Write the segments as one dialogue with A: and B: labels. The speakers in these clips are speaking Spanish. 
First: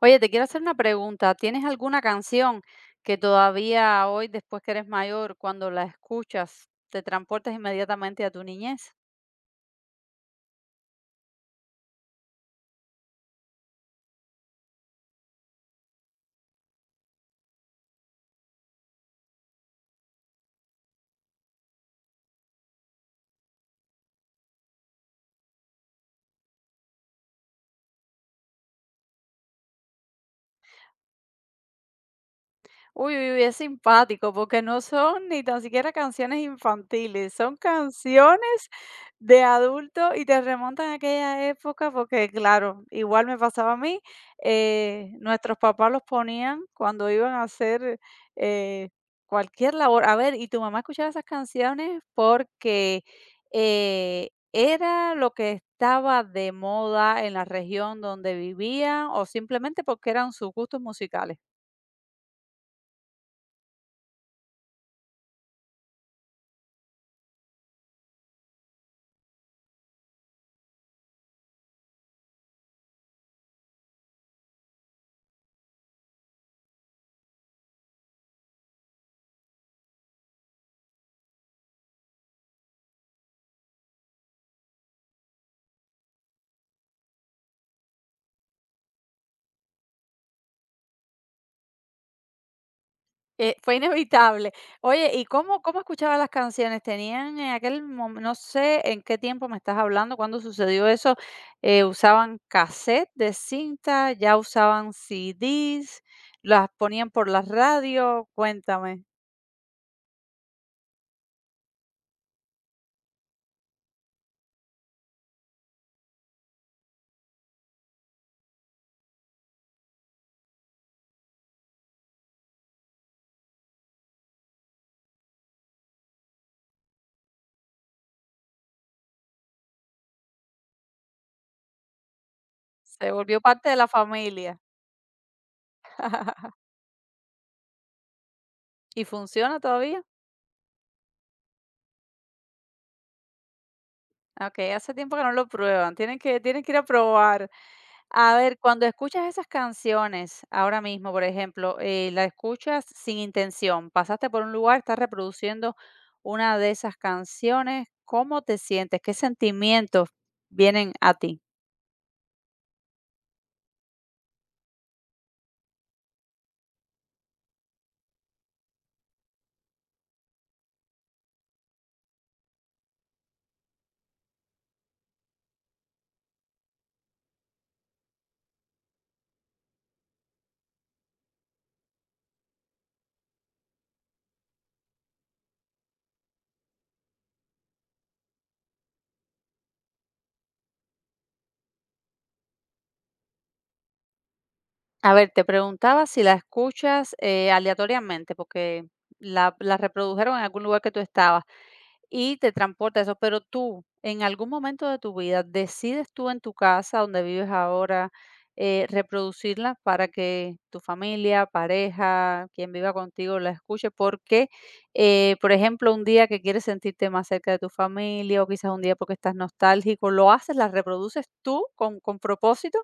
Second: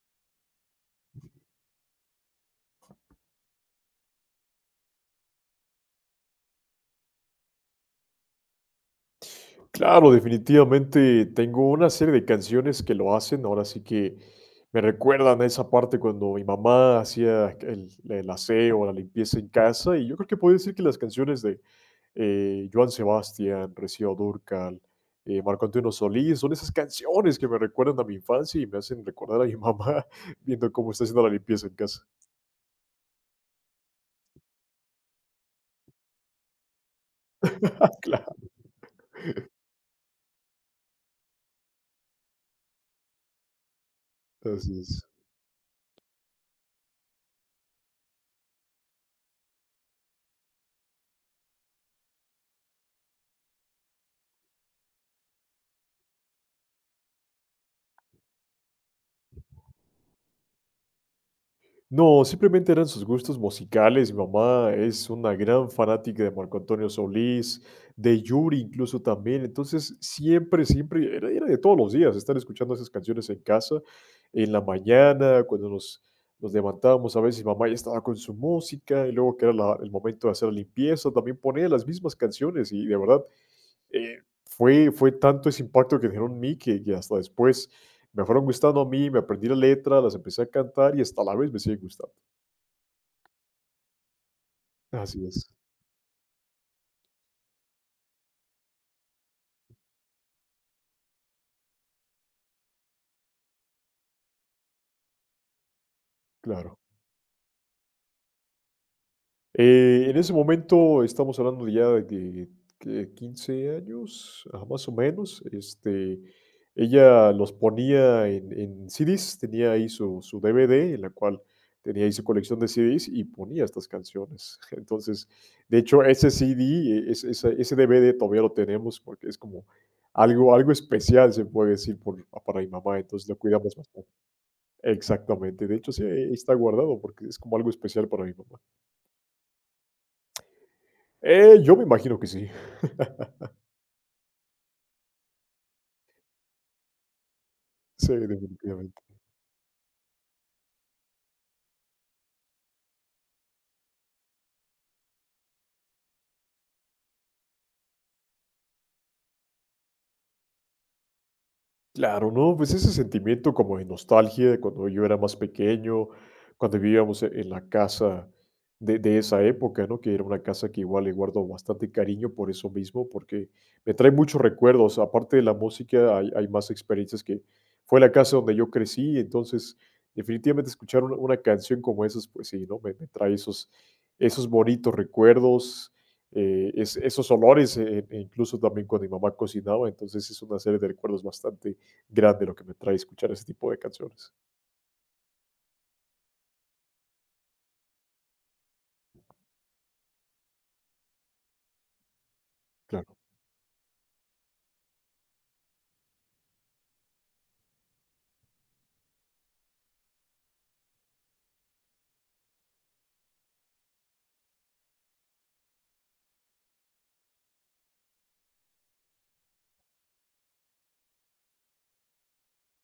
A: Oye, te quiero hacer una pregunta. ¿Tienes alguna canción que todavía hoy, después que eres mayor, cuando la escuchas, te transportas inmediatamente a tu niñez?
B: Claro, definitivamente tengo una serie de canciones que lo hacen, ahora sí que me recuerdan a esa parte cuando mi mamá hacía el aseo, la limpieza en casa, y yo creo que puedo decir que las canciones de Joan Sebastián, Rocío Dúrcal, Marco Antonio Solís, son esas canciones que me recuerdan a mi infancia y me hacen recordar a mi mamá viendo cómo está haciendo la limpieza en casa.
A: Uy, uy, uy, es simpático porque no son ni tan siquiera canciones infantiles, son
B: Claro,
A: canciones de adulto y te remontan a aquella época porque, claro, igual me pasaba a mí,
B: así es.
A: nuestros papás los ponían cuando iban a hacer eh, cualquier labor. A ver, y tu mamá escuchaba esas canciones porque era lo que estaba de moda en la región donde vivía o simplemente porque eran sus gustos musicales.
B: No, simplemente eran sus gustos musicales. Mi mamá es una gran fanática de Marco Antonio Solís, de Yuri incluso también. Entonces, siempre, siempre, era de todos los días estar escuchando esas canciones en casa, en la mañana, cuando nos levantábamos a veces, mi mamá ya estaba con su música, y luego que era el momento de hacer la limpieza, también ponía las mismas canciones y de verdad, eh, fue tanto ese impacto que generó en mí que hasta después me fueron gustando a mí, me aprendí la letra, las empecé a cantar y hasta la vez me sigue gustando.
A: Fue inevitable. Oye, ¿y
B: Así es,
A: cómo escuchabas las canciones? ¿Tenían en aquel momen no sé en qué tiempo me estás hablando, cuándo sucedió eso? ¿Usaban cassette de cinta? ¿Ya usaban CDs? ¿Las
B: claro.
A: ponían por la radio? Cuéntame.
B: En ese momento estamos hablando de ya de que 15 años, más o menos. Este, ella los ponía en CDs, tenía ahí su DVD, en la cual tenía ahí su colección de CDs y ponía estas canciones. Entonces, de hecho, ese CD, DVD todavía lo tenemos porque es como algo especial, se puede decir, para mi mamá,
A: Se
B: entonces lo
A: volvió parte
B: cuidamos
A: de la
B: bastante.
A: familia.
B: Exactamente. De hecho, sí, ahí está guardado porque es como algo especial para mi papá.
A: ¿Y funciona todavía?
B: Yo me imagino que sí.
A: Okey, hace tiempo que no lo prueban. Tienen que ir a probar.
B: Sí,
A: A ver, cuando
B: definitivamente.
A: escuchas esas canciones, ahora mismo, por ejemplo, la escuchas sin intención, pasaste por un lugar, estás reproduciendo una de esas canciones, ¿cómo te sientes? ¿Qué sentimientos vienen a ti?
B: Claro, no, pues ese sentimiento como de nostalgia de cuando yo era más pequeño, cuando vivíamos en la casa de esa época, ¿no? Que era una casa que igual le guardo bastante cariño por eso mismo, porque me trae muchos recuerdos. Aparte de la música, hay más experiencias que fue la casa donde yo crecí, entonces definitivamente escuchar una canción como esas, pues sí, ¿no? Me trae esos bonitos recuerdos. Esos olores, e incluso también cuando mi mamá cocinaba, entonces es una serie de recuerdos bastante grande lo que me trae escuchar ese tipo de canciones.
A: A ver, te preguntaba si la escuchas aleatoriamente, porque la reprodujeron en algún lugar que tú estabas, y te transporta eso,
B: Claro.
A: pero tú, en algún momento de tu vida, decides tú en tu casa donde vives ahora, reproducirla para que tu familia, pareja, quien viva contigo la escuche, porque, por ejemplo, un día que quieres sentirte más cerca de tu familia o quizás un día porque estás nostálgico, lo haces, la reproduces tú con propósito.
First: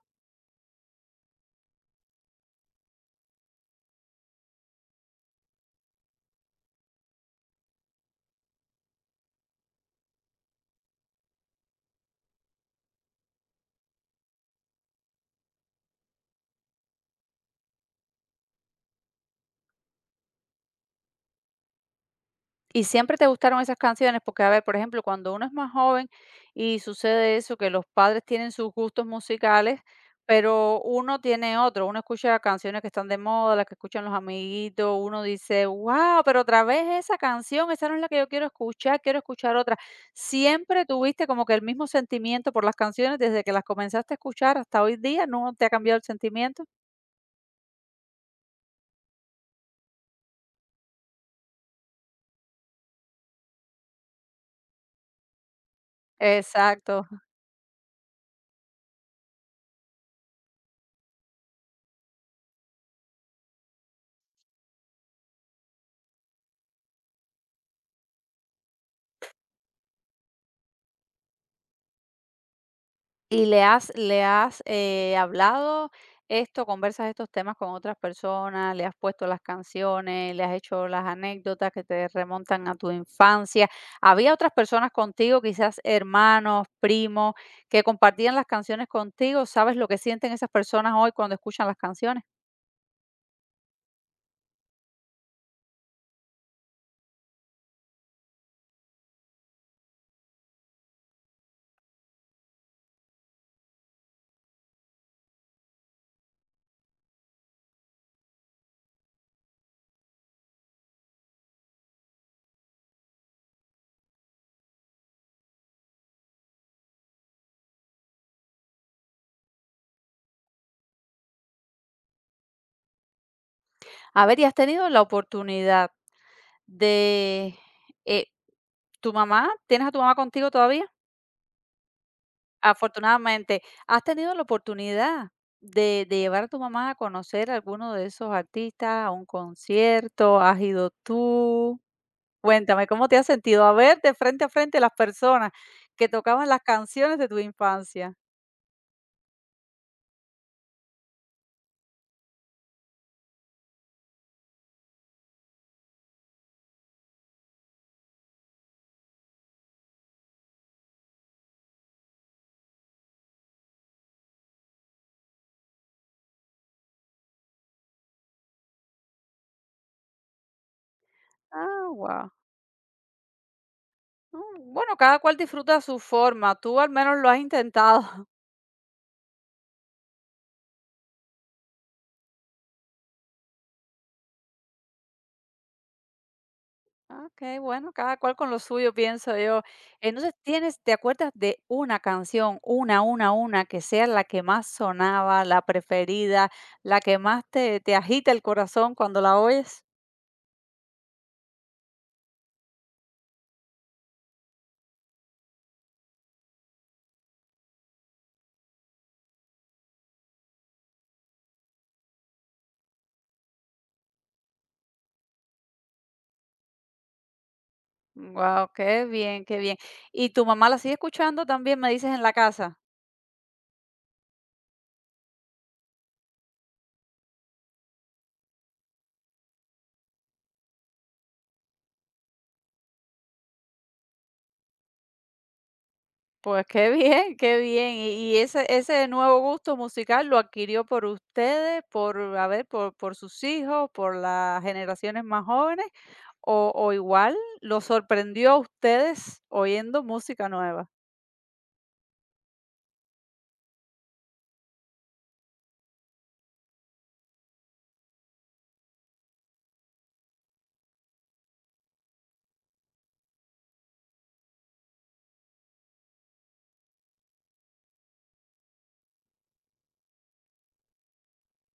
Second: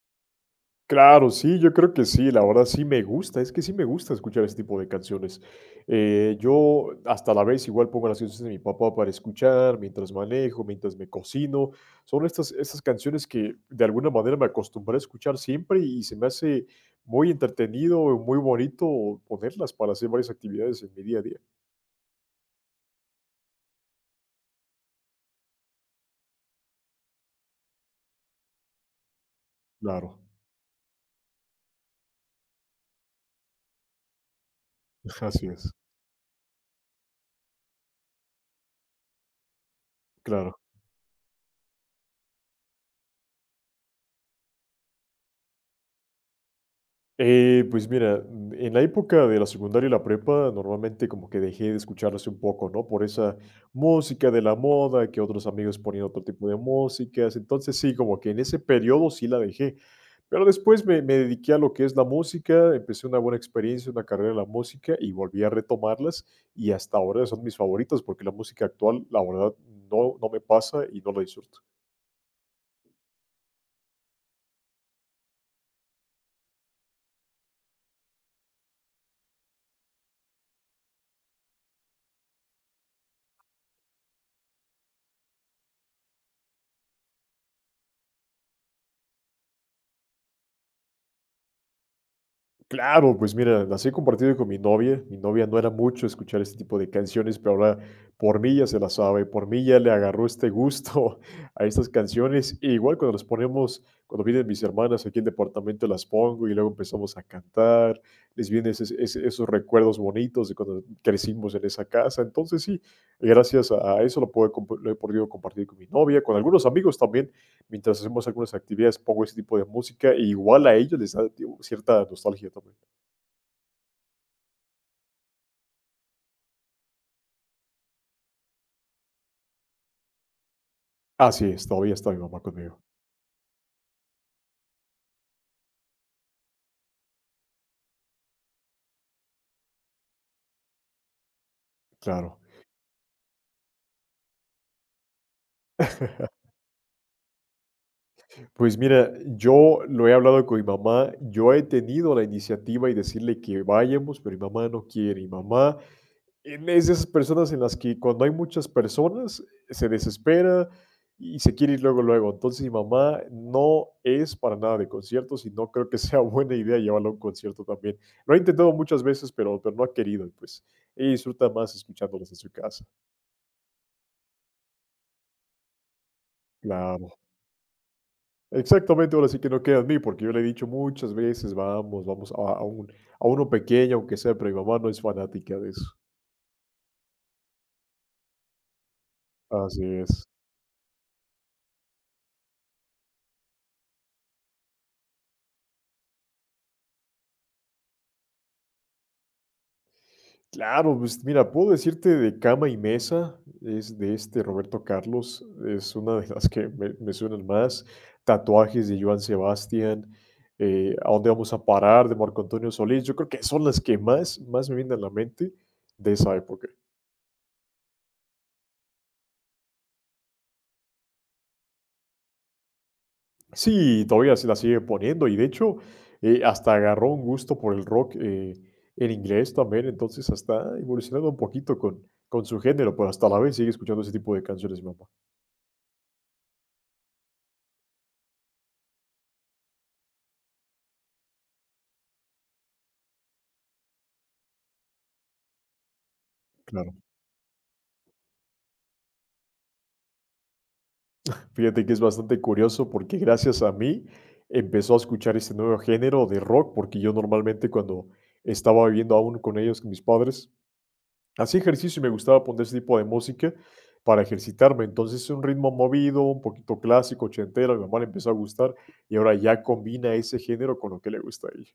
B: Claro, sí, yo creo que sí, la verdad sí me gusta, es que sí me gusta escuchar ese tipo de canciones. Yo hasta la vez igual pongo las canciones de mi papá para escuchar, mientras manejo, mientras me cocino. Son estas canciones que de alguna manera me acostumbré a escuchar siempre y se me hace muy entretenido, y muy bonito ponerlas para hacer varias actividades en mi día a día.
A: ¿Y siempre te gustaron esas canciones? Porque, a ver, por ejemplo, cuando uno es más joven y sucede eso, que los padres tienen sus gustos musicales,
B: Claro,
A: pero uno tiene otro. Uno escucha canciones que están de moda, las que escuchan los amiguitos. Uno
B: así
A: dice,
B: es,
A: wow, pero otra vez esa canción, esa no es la que yo quiero escuchar otra.
B: claro.
A: ¿Siempre tuviste como que el mismo sentimiento por las canciones desde que las comenzaste a escuchar hasta hoy día? ¿No te ha cambiado el sentimiento?
B: Pues mira, en la época de la secundaria y la prepa, normalmente como que dejé de escucharlas un poco, ¿no? Por esa música de la moda, que otros amigos ponían otro tipo de
A: Exacto.
B: músicas. Entonces sí, como que en ese periodo sí la dejé. Pero después me dediqué a lo que es la música, empecé una buena experiencia, una carrera en la música y volví a retomarlas y hasta ahora son mis favoritas porque la música actual, la verdad, no, no me pasa y no la disfruto.
A: ¿Y le has hablado esto, conversas estos temas con otras personas, le has puesto las canciones, le has hecho las anécdotas que te remontan a tu infancia? ¿Había otras personas contigo, quizás hermanos, primos, que compartían las canciones contigo? ¿Sabes lo que sienten esas personas hoy cuando escuchan las canciones?
B: Claro, pues mira, las he compartido con mi novia. Mi novia no era mucho escuchar este tipo de canciones, pero ahora por mí ya se las sabe, por mí ya le agarró este gusto a estas canciones. E igual cuando las ponemos, cuando vienen mis hermanas aquí al departamento, las pongo y luego empezamos a cantar. Les vienen esos recuerdos bonitos de cuando crecimos en esa casa. Entonces sí, gracias a eso lo he podido compartir con mi novia, con algunos amigos también mientras hacemos algunas actividades, pongo ese tipo de música y igual a ellos les da tío, cierta nostalgia también.
A: A ver, ¿y has tenido la oportunidad de, eh, tu mamá? ¿Tienes a tu mamá contigo todavía?
B: Así es, todavía está mi mamá conmigo,
A: Afortunadamente, ¿has tenido la oportunidad de llevar a tu mamá a conocer a alguno de esos artistas, a un concierto? ¿Has ido tú?
B: claro.
A: Cuéntame, ¿cómo te has sentido? A ver, de frente a frente las personas que tocaban las canciones de tu infancia.
B: Pues mira, yo lo he hablado con mi mamá, yo he tenido la iniciativa y decirle que vayamos, pero mi mamá no quiere. Mi mamá es de esas personas en las que cuando hay muchas personas se desespera y se quiere ir luego, luego. Entonces mi mamá no es para nada de conciertos y no creo que sea buena idea llevarla a un concierto también. Lo ha intentado muchas veces, pero no ha querido y pues ella disfruta más
A: Ah,
B: escuchándolos
A: guau.
B: en su casa.
A: Bueno, cada cual disfruta a su forma. Tú al
B: Claro,
A: menos lo has intentado.
B: exactamente, ahora sí que no queda en mí, porque yo le he dicho muchas veces, vamos, vamos a uno pequeño, aunque sea, pero mi mamá no es fanática de eso.
A: Ah, ok, bueno, cada cual con lo suyo, pienso yo.
B: Así es.
A: Entonces, ¿tienes te acuerdas de una canción, una, que sea la que más sonaba, la preferida, la que más te te agita el corazón cuando la oyes?
B: Claro, pues mira, puedo decirte de Cama y Mesa, es de este Roberto Carlos, es una de las que me suenan más. Tatuajes de Joan Sebastián, ¿A dónde vamos a parar? De Marco Antonio Solís. Yo creo que son las que más me vienen a la mente de esa época.
A: Wow, qué bien, qué bien. ¿Y tu mamá la sigue escuchando también, me dices, en la casa?
B: Sí, todavía se la sigue poniendo y de hecho hasta agarró un gusto por el rock en inglés también, entonces hasta evolucionando un poquito con su género, pero hasta la vez sigue escuchando ese tipo de canciones mi mamá.
A: Pues qué bien, qué bien. Y ese, ese nuevo gusto musical lo adquirió por ustedes, por, a ver, por sus hijos, por las generaciones más jóvenes, o
B: Claro.
A: igual lo sorprendió a ustedes oyendo música nueva.
B: Fíjate que es bastante curioso porque gracias a mí empezó a escuchar este nuevo género de rock, porque yo normalmente cuando estaba viviendo aún con ellos, con mis padres, hacía ejercicio y me gustaba poner ese tipo de música para ejercitarme. Entonces un ritmo movido, un poquito clásico, ochentero, a mi mamá le empezó a gustar y ahora ya combina ese género con lo que le gusta a ella.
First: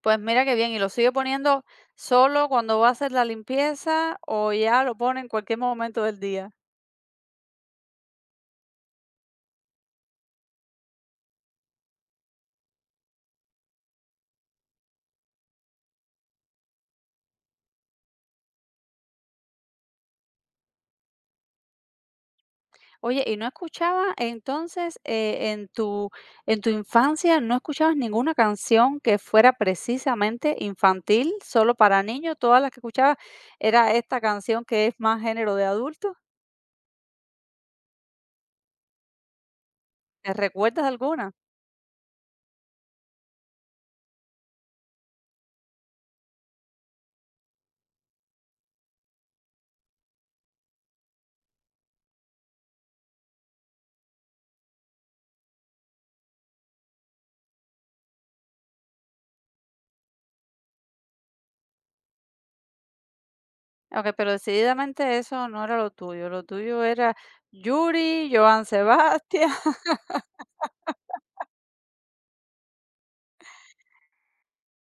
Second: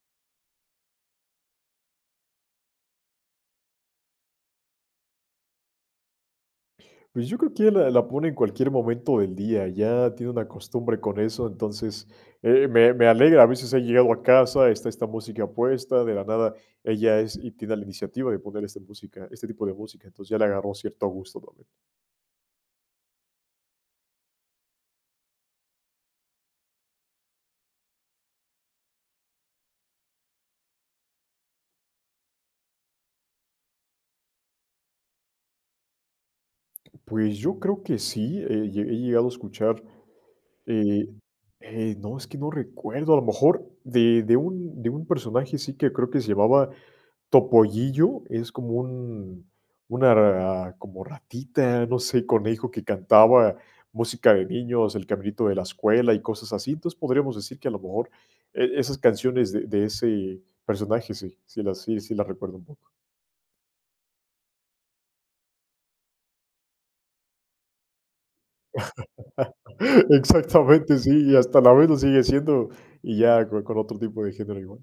A: Pues mira qué bien, y lo sigue poniendo solo cuando va a hacer la limpieza o ya lo pone en cualquier momento del día.
B: Pues yo creo que ella la pone en cualquier momento del día, ya tiene una costumbre con eso, entonces, me alegra, a veces he llegado a casa, está esta música puesta, de la nada ella es y tiene la iniciativa de poner esta música, este tipo de música, entonces ya le agarró cierto gusto también.
A: Oye, ¿y no escuchaba entonces, en tu infancia, no escuchabas ninguna canción que fuera precisamente infantil, solo para niños? ¿Todas las que escuchabas era esta canción que es más género de adulto?
B: Pues yo creo que sí, lle he llegado a escuchar,
A: ¿Te recuerdas de
B: eh,
A: alguna?
B: no, es que no recuerdo, a lo mejor de un personaje sí que creo que se llamaba topollillo, es como un, como ratita, no sé, conejo que cantaba música de niños, El caminito de la escuela y cosas así. Entonces, podríamos decir que a lo mejor esas canciones de ese personaje sí, las recuerdo un poco.
A: Okey, pero decididamente eso no era lo tuyo era Yuri, Joan Sebastián.
B: Exactamente, sí, y hasta la vez lo sigue siendo, y ya con otro tipo de género igual.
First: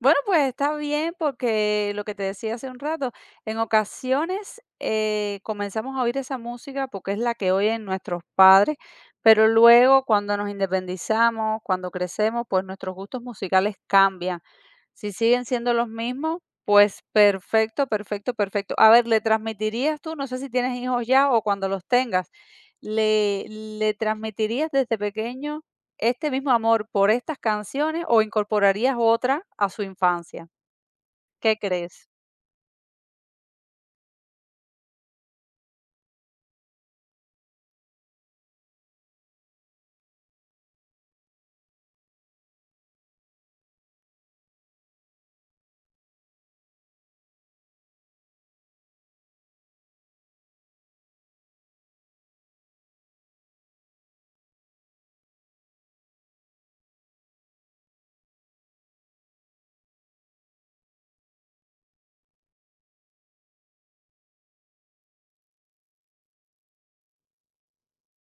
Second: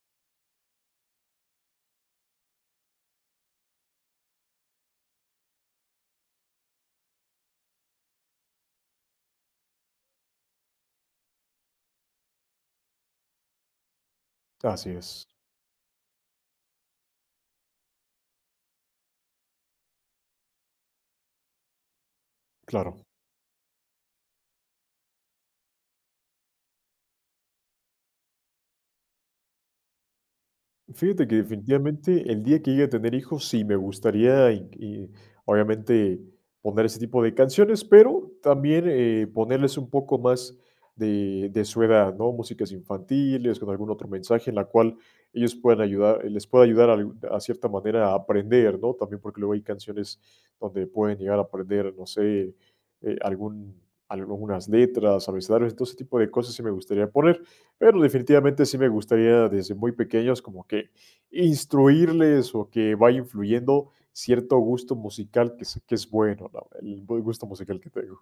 A: Bueno, pues está bien porque lo que te decía hace un rato, en ocasiones comenzamos a oír esa música porque es la que oyen nuestros padres, pero luego cuando nos independizamos, cuando crecemos, pues nuestros gustos musicales cambian.
B: Así
A: Si
B: es,
A: siguen siendo los mismos, pues perfecto, perfecto, perfecto. A ver, ¿le transmitirías tú, no sé si tienes hijos ya o cuando los tengas,
B: claro.
A: le transmitirías desde pequeño este mismo amor por estas canciones o incorporarías otra a su infancia?
B: Fíjate que
A: ¿Qué crees?
B: definitivamente el día que llegue a tener hijos, sí me gustaría, y obviamente, poner ese tipo de canciones, pero también ponerles un poco más de su edad, ¿no? Músicas infantiles, con algún otro mensaje en la cual ellos puedan ayudar, les pueda ayudar cierta manera a aprender, ¿no? También porque luego hay canciones donde pueden llegar a aprender, no sé, eh, algún, algunas letras, abecedarios, todo ese tipo de cosas sí me gustaría poner. Pero definitivamente sí me gustaría desde muy pequeños como que instruirles o que vaya influyendo cierto gusto musical que es bueno, ¿no? El buen gusto musical que tengo.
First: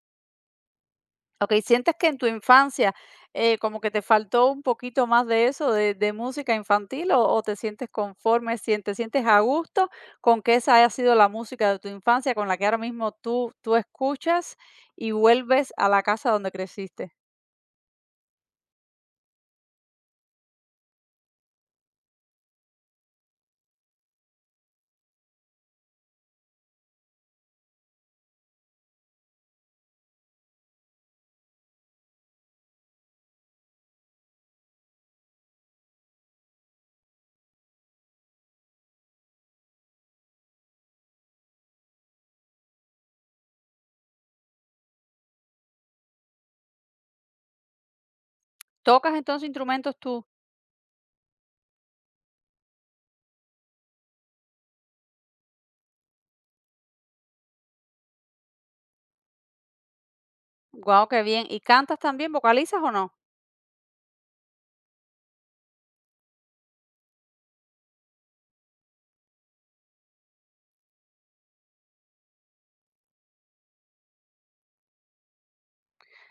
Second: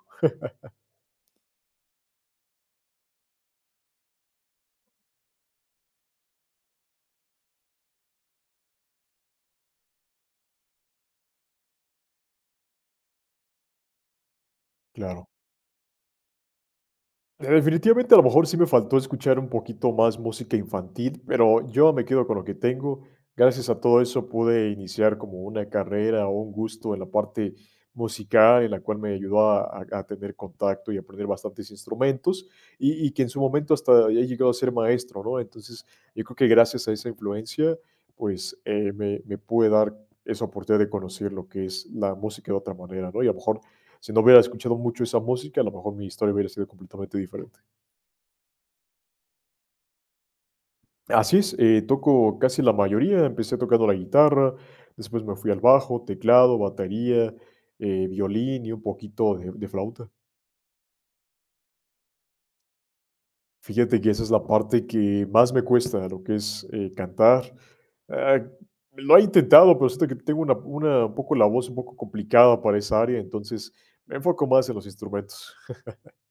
A: Okey, ¿sientes que en tu infancia, como que te faltó un poquito más de eso, de música infantil, o te sientes conforme, sien te sientes a gusto con que esa haya sido la música de tu infancia con la que ahora mismo tú escuchas y
B: Claro.
A: vuelves a la casa donde creciste?
B: Definitivamente, a lo mejor sí me faltó escuchar un poquito más música infantil, pero yo me quedo con lo que tengo. Gracias a todo eso pude iniciar como una carrera o un gusto en la parte musical, en la cual me ayudó a tener contacto y aprender bastantes instrumentos, y que en su momento hasta he llegado a ser maestro, ¿no? Entonces, yo creo que gracias a esa influencia, pues me pude dar esa oportunidad de conocer lo que es la música de otra manera, ¿no? Y a lo mejor si no hubiera escuchado mucho esa música, a lo mejor mi historia hubiera sido completamente diferente.
A: ¿Tocas entonces instrumentos tú?
B: Así es, toco casi la mayoría. Empecé tocando la guitarra, después me fui al bajo, teclado, batería, violín y un poquito de flauta.
A: Guau, qué bien. ¿Y cantas también, vocalizas o no?
B: Fíjate que esa es la parte que más me cuesta, lo que es cantar. Ah, lo he intentado, pero siento que tengo un poco la voz un poco complicada para esa área, entonces me enfoco más en los instrumentos.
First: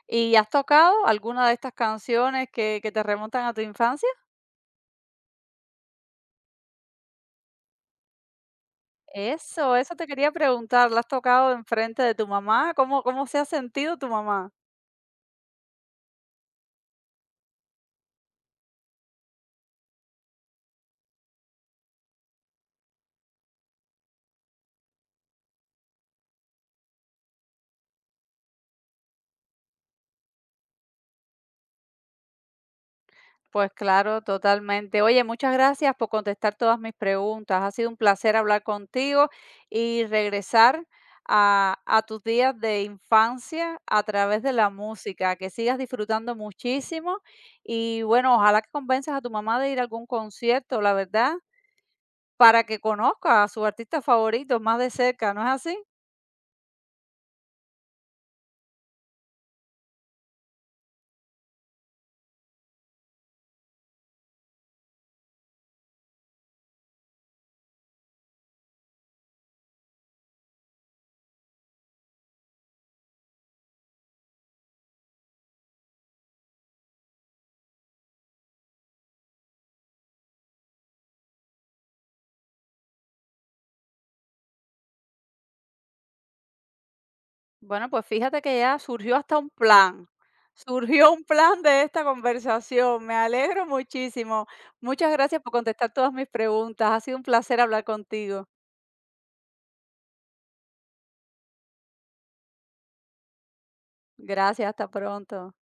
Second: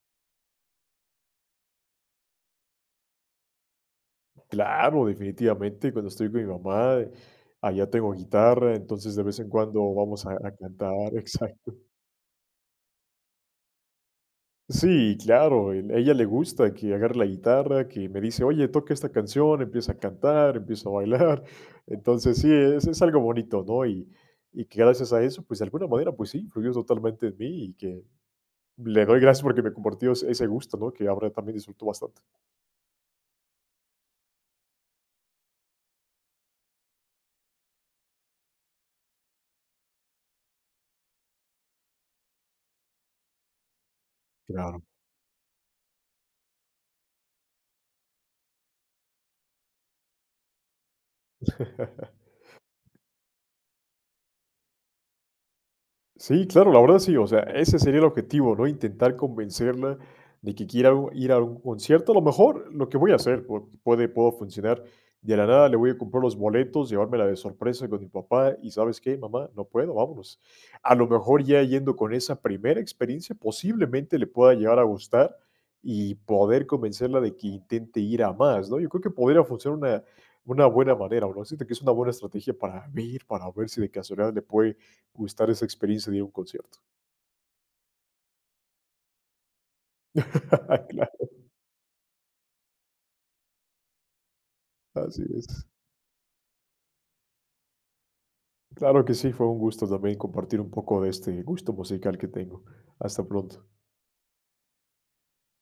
A: ¿Y has tocado alguna de estas canciones que te remontan a tu infancia?
B: Claro, definitivamente, cuando estoy con mi mamá, allá tengo guitarra, entonces de vez en
A: Eso,
B: cuando
A: eso te
B: vamos
A: quería
B: a
A: preguntar,
B: cantar,
A: ¿la has tocado
B: exacto.
A: enfrente de tu mamá? ¿Cómo, cómo se ha sentido tu mamá?
B: Sí, claro, a ella le gusta que agarre la guitarra, que me dice, oye, toca esta canción, empieza a cantar, empieza a bailar. Entonces sí, es algo bonito, ¿no? Y que gracias a eso, pues de alguna manera, pues sí, influyó totalmente en mí y que le doy gracias porque me compartió ese gusto, ¿no? Que ahora también disfruto bastante.
A: Pues claro, totalmente. Oye, muchas gracias por contestar todas mis preguntas. Ha sido un placer hablar contigo y regresar a tus días de infancia a través de la
B: Claro.
A: música, que sigas disfrutando muchísimo y bueno, ojalá que convenzas a tu mamá de ir a algún concierto, la verdad, para que conozca a su artista favorito más de cerca, ¿no es así?
B: Sí, claro, la verdad sí, o sea, ese sería el objetivo, ¿no? Intentar convencerla de que quiera ir a un concierto. A lo mejor lo que voy a hacer puedo funcionar. De la nada le voy a comprar los boletos, llevármela de sorpresa con mi papá y ¿sabes qué, mamá? No puedo, vámonos. A lo mejor ya yendo con esa primera experiencia, posiblemente le pueda llegar a gustar y poder convencerla de que intente ir a más, ¿no? Yo creo que podría funcionar una buena manera, ¿no? Siento que es una buena estrategia para ver si de casualidad le puede gustar esa experiencia de ir a un concierto.
A: Bueno, pues fíjate que ya surgió hasta un plan.
B: Claro,
A: Surgió un plan de esta conversación. Me alegro muchísimo. Muchas
B: así
A: gracias por
B: es.
A: contestar todas mis preguntas. Ha sido un placer hablar contigo.
B: Claro que sí, fue un gusto también compartir un poco de este gusto musical que tengo. Hasta pronto.
A: Gracias, hasta pronto.